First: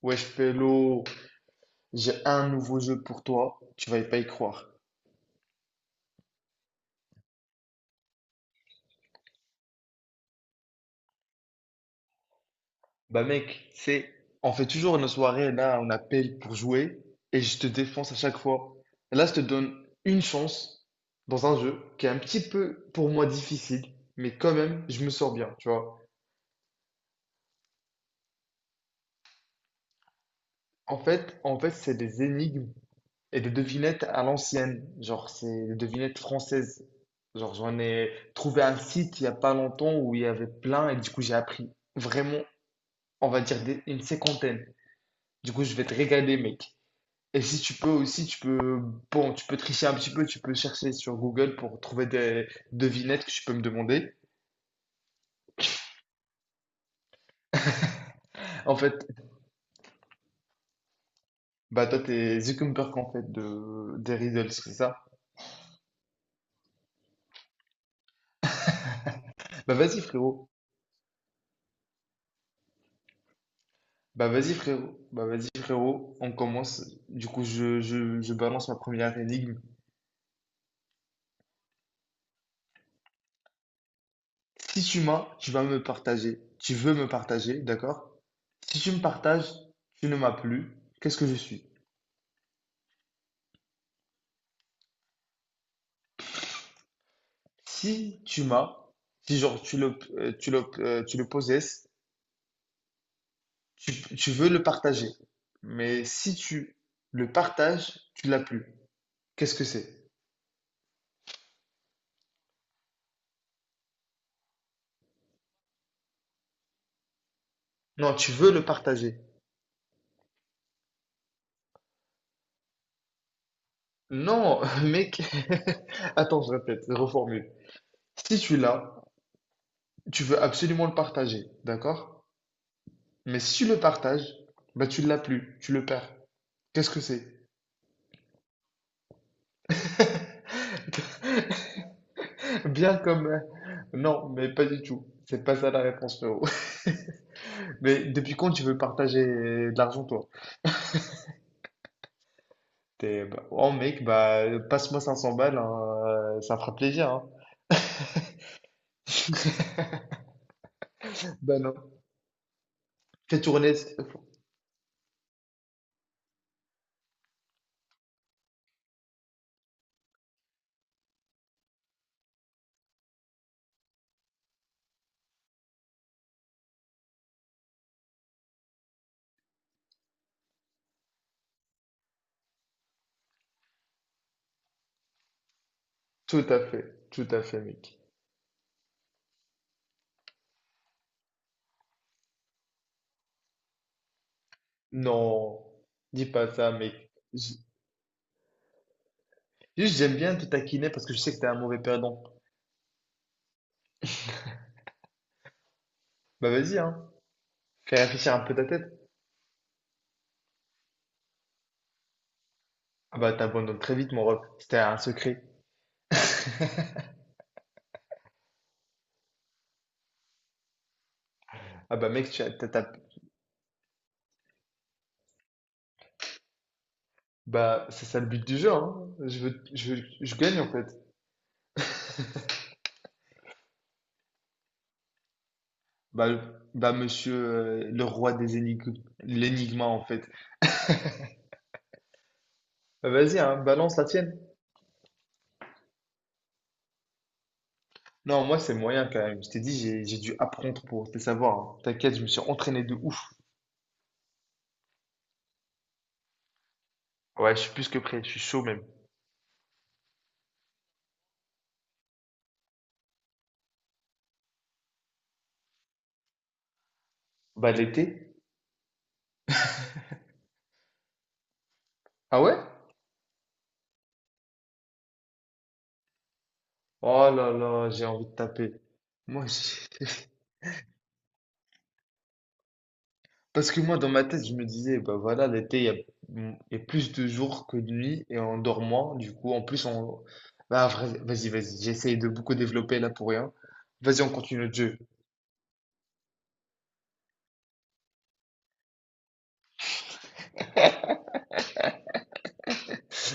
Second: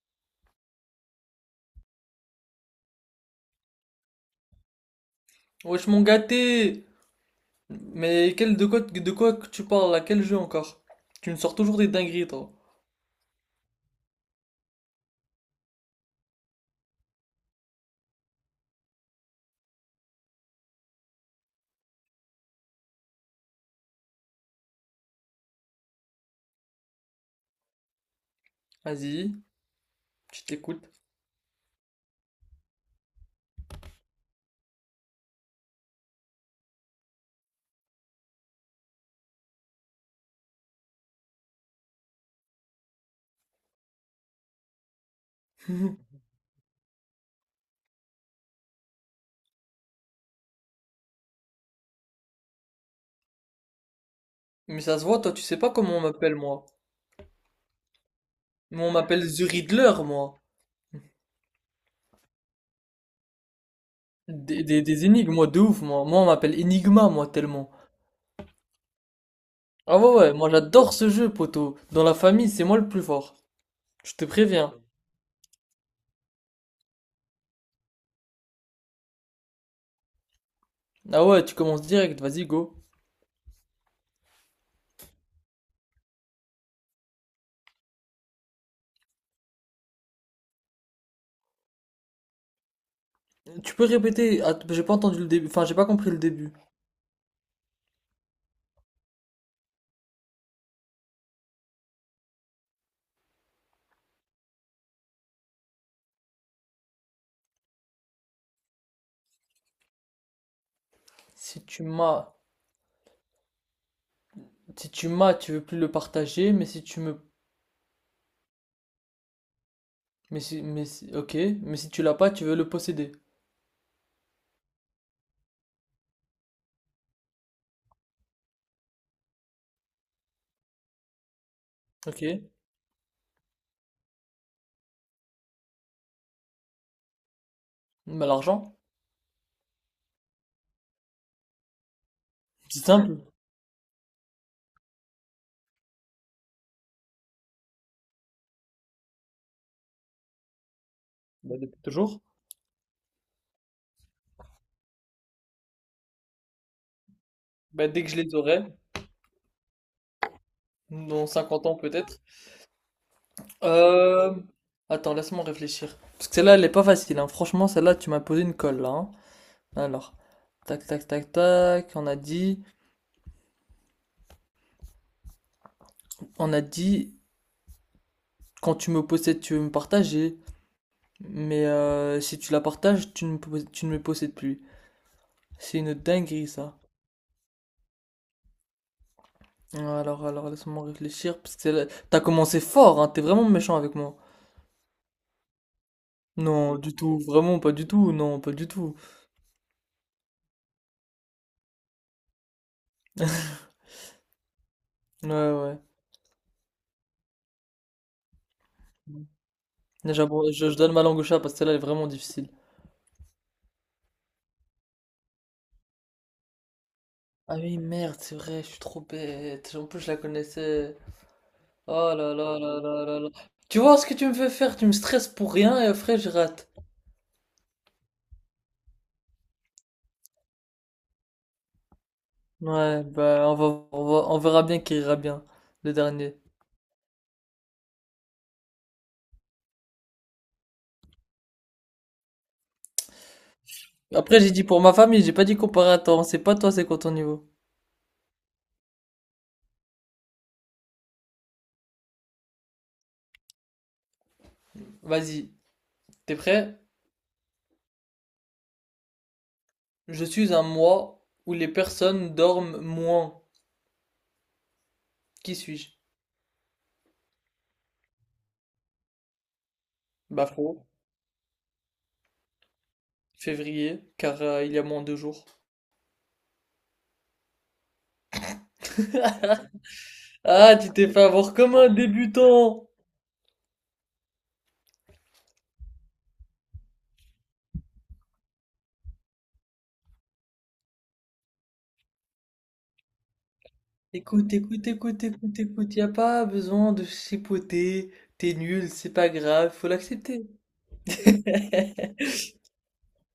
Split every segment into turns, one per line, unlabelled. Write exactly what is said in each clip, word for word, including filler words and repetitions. Wesh Pélo, j'ai un nouveau jeu pour toi, tu vas pas y croire.
Wesh mon gâté! Mais quel, de quoi, de quoi que tu parles là? Quel jeu encore? Tu me sors toujours des dingueries toi.
Bah mec, c'est... On fait toujours une soirée, là on appelle pour jouer, et je te défonce à chaque fois. Là je te donne une chance dans un jeu qui est un petit peu pour moi difficile, mais quand même je me sors bien, tu vois.
Vas-y, je t'écoute.
En fait, en fait c'est des énigmes et des devinettes à l'ancienne, genre c'est des devinettes françaises. Genre j'en ai trouvé un site il y a pas longtemps où il y avait plein, et du coup j'ai appris vraiment on va dire des- une cinquantaine. Du coup, je vais te régaler, mec. Et si tu peux aussi, tu peux, bon, tu peux tricher un petit peu, tu peux chercher sur Google pour trouver des devinettes que tu peux me demander.
Mais ça se voit, toi tu sais pas comment on m'appelle moi.
En
Moi on
fait,
m'appelle The Riddler moi.
bah toi, t'es Zuckerberg, en fait, de, des riddles,
Des,
c'est
des,
ça?
des énigmes moi de ouf moi. Moi on m'appelle Enigma moi tellement.
Bah
Ah
vas-y,
ouais ouais,
frérot.
moi j'adore ce jeu poteau. Dans la famille c'est moi le plus fort. Je te
Bah vas-y,
préviens.
frérot. Bah vas-y, frérot. On commence. Du coup, je, je, je balance ma première énigme.
Ah ouais, tu commences direct, vas-y go.
Si tu m'as, tu vas me partager. Tu veux me partager, d'accord? Si tu me partages, tu ne m'as plus. Qu'est-ce que je suis?
Tu peux répéter, ah, j'ai pas entendu le début, enfin j'ai pas compris le début.
Si tu m'as, si genre tu le, euh, tu le, euh, tu le possèdes, tu, tu veux le partager. Mais si tu le partages, tu l'as plus. Qu'est-ce que c'est?
Si tu m'as... Si tu m'as, tu veux plus le partager, mais si tu me...
Non, tu veux le partager.
Mais si... Mais si- Ok, mais si tu l'as pas, tu veux le posséder.
Non, mec. Attends, je répète, je reformule. Si tu l'as, tu veux absolument le partager,
Ok,
d'accord? Mais si tu le partages, bah tu l'as plus, tu le perds. Qu'est-ce que c'est?
bah l'argent, c'est
Bien
simple.
comme... euh, Non, mais pas du tout. C'est pas ça la réponse, frérot. Mais depuis quand tu veux partager de l'argent, toi?
Bah depuis toujours.
T'es, bah, oh mec, bah, passe-moi cinq cents balles, hein, euh, ça fera plaisir, hein.
Bah dès que je les aurai, dans
Bah
cinquante ans
non.
peut-être.
Fais tourner.
Euh... Attends, laisse-moi réfléchir. Parce que celle-là, elle est pas facile, hein. Franchement, celle-là, tu m'as posé une colle, là. Hein. Alors, tac, tac, tac, tac, on a dit... On a dit, quand tu me possèdes, tu veux me partager. Mais euh, si tu la partages, tu ne, me pos- tu ne me possèdes plus. C'est une
Tout
dinguerie,
à
ça.
fait, tout à fait, mec.
Ouais. Alors, alors, laisse-moi réfléchir, parce que c'est la- t'as commencé fort, hein, t'es vraiment méchant avec moi.
Non, dis pas ça,
Non, du
mec.
tout, vraiment
J-
pas du tout, non, pas du tout.
Juste, j'aime bien te taquiner parce que je sais que t'es un mauvais perdant.
Ouais, ouais.
Bah vas-y, hein. Fais réfléchir un peu ta tête.
Là, J'abro- Je, je donne ma langue au chat parce que celle-là elle est vraiment difficile.
Ah bah t'abandonnes très vite, mon ref. C'était un secret.
Ah oui, merde, c'est vrai, je suis trop bête. En plus, je la connaissais.
Ah bah
Oh
mec,
là
tu as,
là
t'as-
là
t'as-
là là là. Tu vois ce que tu me fais faire, tu me stresses pour rien et après je rate.
Bah, c'est ça le but du jeu, hein. Je veux, je veux- je gagne, en fait.
Ouais, bah on va, on va- on verra bien qui ira bien, le
Bah,
dernier.
bah monsieur euh, le roi des énigmes, l'énigma en fait. Bah, vas-y, hein, balance la tienne.
Après, j'ai dit pour ma famille, j'ai pas dit comparateur, c'est pas toi, c'est quoi ton niveau?
Non, moi c'est moyen quand même. Je t'ai dit, j'ai j'ai dû apprendre pour te savoir. Hein. T'inquiète, je me suis entraîné de ouf.
Vas-y, t'es prêt?
Ouais, je suis plus que prêt, je suis chaud même.
Je suis un mois où les personnes dorment moins. Qui suis-je?
Bah l'été?
Bah faux.
Ah ouais?
Février, car euh, il y a moins de jours.
Oh là là, j'ai envie de taper. Moi, j'ai-
Ah, tu t'es fait avoir comme un débutant!
Parce que moi dans ma tête, je me disais, bah voilà, l'été, il y a, il y a plus de jours que de nuits et on dort moins. Du coup, en plus, on. Bah vas- vas-y, vas-y, j'essaye de beaucoup développer là pour rien. Vas-y, on
Écoute,
continue le
écoute,
jeu.
écoute, écoute, écoute, y a pas besoin de chipoter. T'es nul, c'est pas grave, faut l'accepter.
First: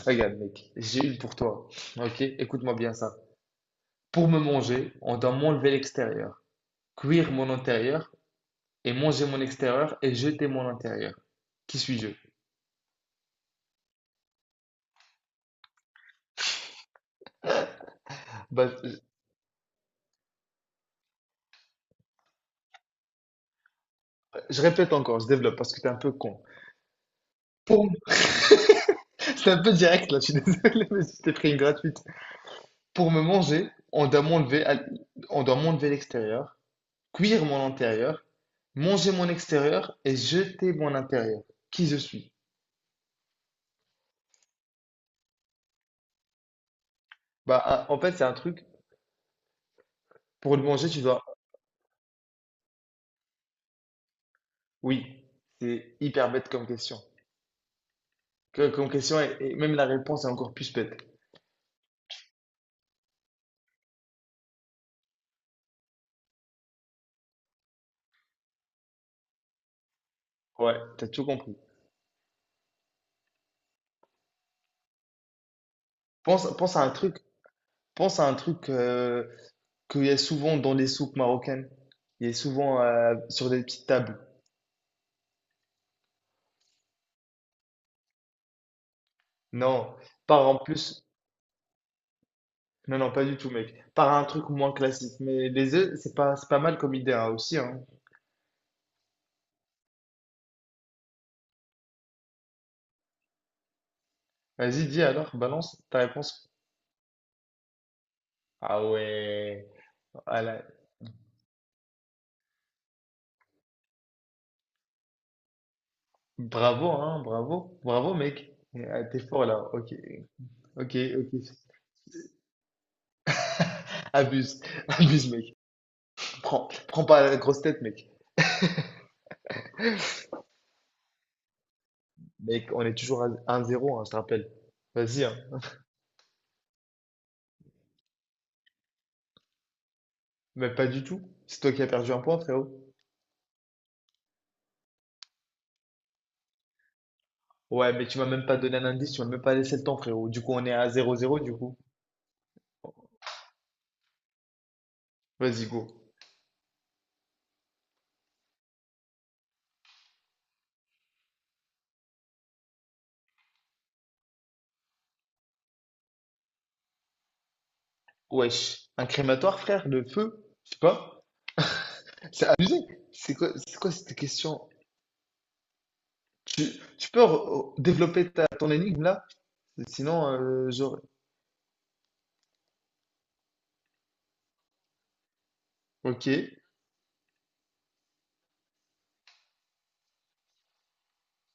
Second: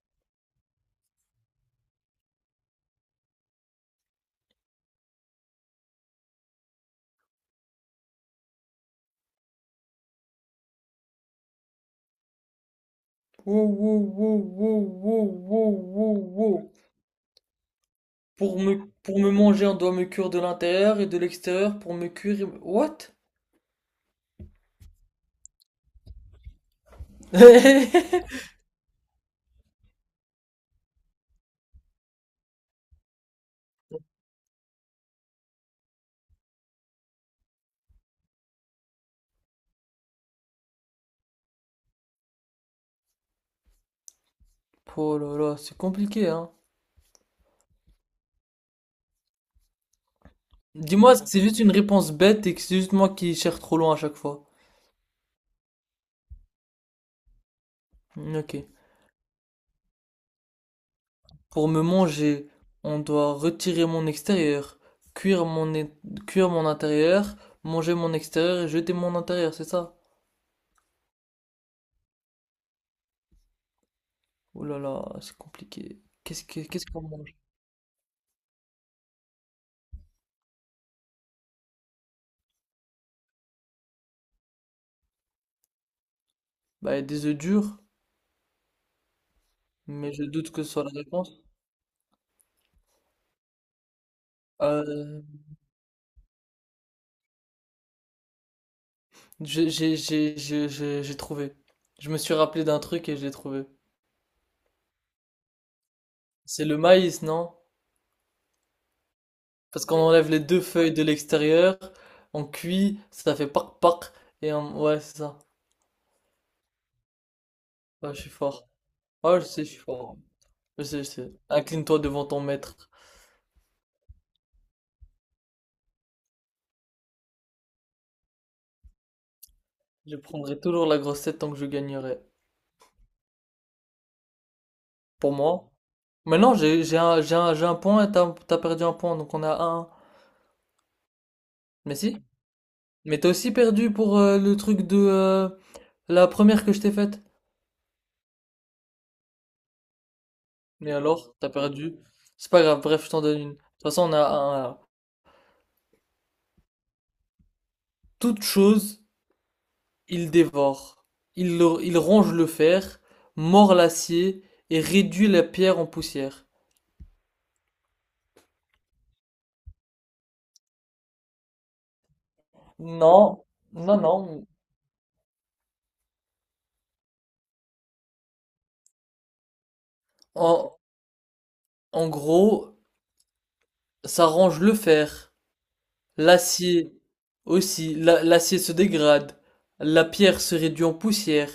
Regarde, mec, j'ai une pour toi. Ok, écoute-moi bien ça. Pour me manger, on doit m'enlever l'extérieur, cuire mon intérieur et manger mon extérieur et jeter mon intérieur. Qui suis-je?
Wow, wow, wow, wow, wow, wow, wow, wow. Pour
Bah,
me,
je
pour me manger, on doit me cuire de l'intérieur et de l'extérieur pour me cuire. Et- What?
je répète encore, je développe parce que t'es un peu con. Pour... C'est un peu direct là, je suis désolé, mais je t'ai pris une gratuite. Pour me manger, on doit m'enlever, à- on doit m'enlever l'extérieur, cuire mon intérieur, manger mon extérieur et jeter mon intérieur. Qui je suis?
Oh là là, c'est compliqué, hein.
Bah, un- en fait, c'est un truc. Pour le manger, tu
Dis-moi
dois
que c'est juste une réponse bête et que c'est juste moi qui cherche trop loin à chaque fois.
Oui, c'est hyper bête comme question.
Hmm, ok.
Que- Comme question, et, et même la réponse est encore plus bête.
Pour me manger, on doit retirer mon extérieur, cuire mon, é- cuire mon intérieur, manger mon extérieur et jeter mon intérieur, c'est ça?
Ouais, t'as tout compris.
Oh là là, c'est compliqué. Qu'est-ce
Pense,
que,
pense à
qu'est-ce
un
qu'on
truc,
mange?
pense à un truc euh, qu'il y a souvent dans les soupes marocaines. Il y a souvent euh, sur des petites tables.
Bah, des œufs durs,
Non,
mais je
par
doute
en
que ce soit la
plus.
réponse.
Non, non, pas du tout, mec. Par un truc moins classique.
Euh,
Mais les œufs, c'est pas, c'est pas mal comme idée hein, aussi. Hein.
j'ai, j'ai, j'ai, j'ai, j'ai j'ai trouvé. Je me suis rappelé d'un truc et je l'ai trouvé.
Vas-y, dis alors, balance ta réponse.
C'est le maïs, non?
Ah ouais.
Parce qu'on enlève les deux
Voilà.
feuilles de l'extérieur, on cuit, ça fait pac pac et on- ouais, c'est ça.
Bravo, hein, bravo. Bravo,
Ouais, je suis
mec.
fort.
Ah, t'es
Ouais,
fort
je
là.
sais, je suis
Ok.
fort. Je
Ok,
sais, je sais.
ok.
Incline-toi devant ton maître.
Abuse, abuse, mec. Prends, prends pas la grosse tête, mec.
Je prendrai toujours la grosse tête tant que je gagnerai.
Mec, on est toujours à un zéro, hein, je te rappelle. Vas-y,
Pour
hein.
moi. Maintenant, j'ai j'ai un, j'ai un, j'ai un point et t'as t'as perdu un point, donc on a un. Un.
Mais pas du tout. C'est toi qui as
Mais
perdu
si.
un point, frérot.
Mais t'as aussi perdu pour euh, le truc de euh, la première que je t'ai faite.
Ouais, mais tu m'as même pas donné un indice, tu m'as même pas laissé le temps, frérot. Du coup, on est à
Mais
zéro
alors,
zéro,
t'as
du coup.
perdu. C'est pas grave, bref, je t'en donne une. De toute façon, on a un. Un.
Vas-y, go.
Toute chose il dévore, il le- il ronge le fer, mord l'acier et réduit la pierre en poussière.
Wesh. Un crématoire, frère, le feu? Je sais pas. C'est abusé.
Non,
C'est quoi, c'est quoi
non,
cette
non.
question? Tu, tu peux re- développer ta, ton énigme, là? Sinon,
En,
euh, j'aurais.
en gros, ça ronge le fer,
Ok.
l'acier aussi. La- l'acier se dégrade, la pierre se réduit en poussière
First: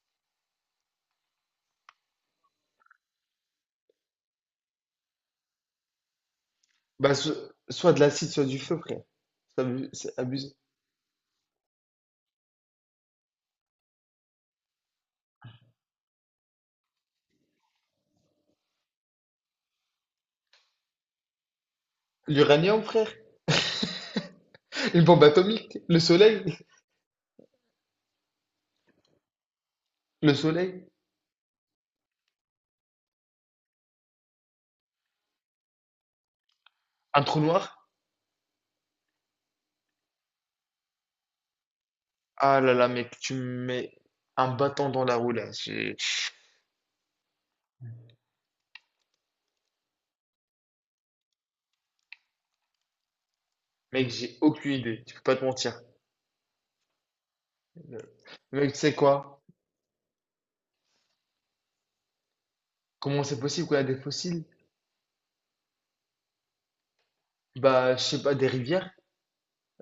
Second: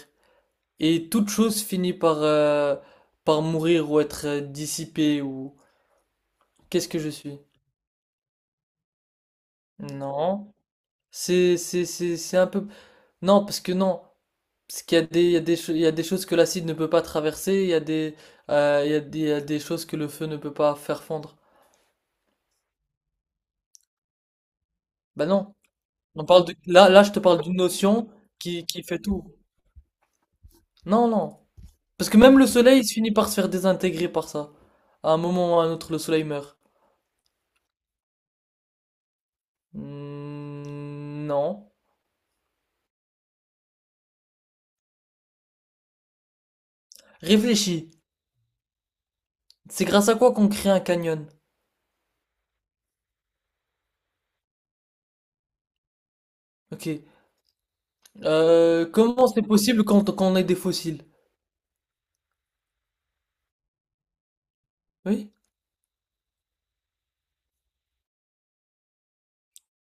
et toute chose finit par, euh, par mourir ou être euh, dissipée ou... Qu'est-ce que je
Bah, so-
suis?
soit de l'acide, soit du feu, frère. C'est abu- c'est
Non.
abusé.
C'est, c'est, c'est, c'est un peu... Non, parce que non. Parce qu'il y a des, il y a des, cho- il y a des choses que l'acide ne peut pas traverser, il y a des, euh, il y a des, il y a des choses que le feu ne peut pas faire fondre.
L'uranium, frère? Une bombe
Ben non,
atomique, le
on
soleil,
parle de, là, là, je te parle d'une notion qui, qui fait tout.
le soleil,
Non, non. Parce que même le soleil, il se finit par se faire désintégrer par ça. À un moment ou à un autre, le soleil meurt.
un trou noir.
Hmm, non.
Ah là là, mec, tu me mets un bâton dans la roue là. J'ai-
Réfléchis. C'est grâce à quoi qu'on crée un canyon?
Mec, j'ai aucune idée, je peux pas te mentir.
Ok.
Mec, tu
Euh,
sais
comment c'est
quoi?
possible quand, quand on est des fossiles?
Comment c'est possible qu'on a des fossiles?
Oui?
Bah, je sais pas, des rivières?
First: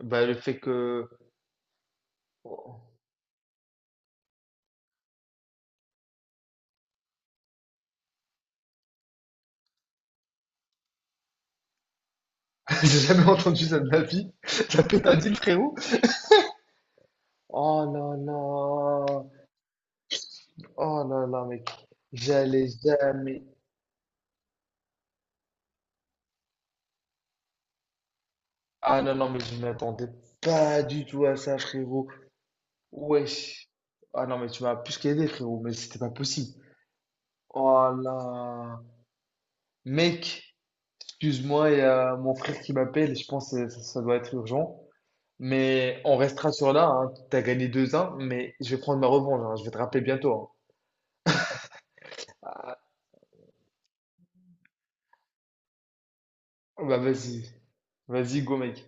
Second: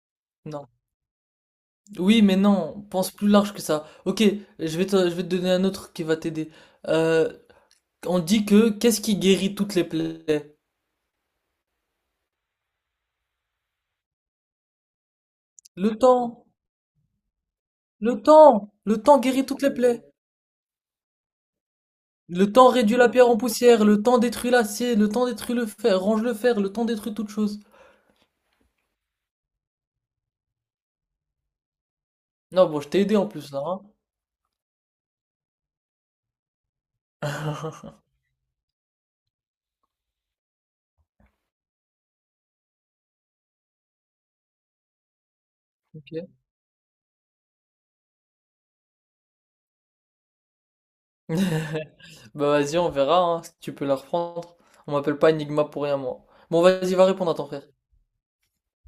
Bah, le fait
Non.
que.
Oui, mais
Oh.
non, pense plus large que ça. Ok, je vais te, je vais te donner un autre qui va t'aider. Euh, on dit que qu'est-ce qui guérit toutes les plaies?
J'ai jamais entendu ça de ma vie. La pétadine, frérot.
Le temps,
Oh là
le temps, le temps
là.
guérit toutes les plaies.
Oh là là, mec.
Le
J'allais
temps réduit la pierre en
jamais.
poussière, le temps détruit l'acier, le temps détruit le fer, range le fer, le temps détruit toute chose.
Ah non, non, mais je m'attendais pas du tout à ça, frérot.
Non, bon, je t'ai aidé en plus là,
Wesh.
hein.
Ah non, mais tu m'as plus qu'aidé, frérot, mais c'était pas possible. Oh là. Mec, excuse-moi, il y a mon frère qui m'appelle, je pense que ça, ça doit être urgent. Mais
Ok.
on restera sur là, hein. T'as gagné deux un mais je vais prendre ma revanche, hein. Je vais te rappeler bientôt,
Bah vas-y, on verra, hein, si tu peux la reprendre. On m'appelle pas Enigma pour rien, moi. Bon,
hein.
vas-y,
Bah
va répondre à
vas-y.
ton frère.
Vas-y, go, mec.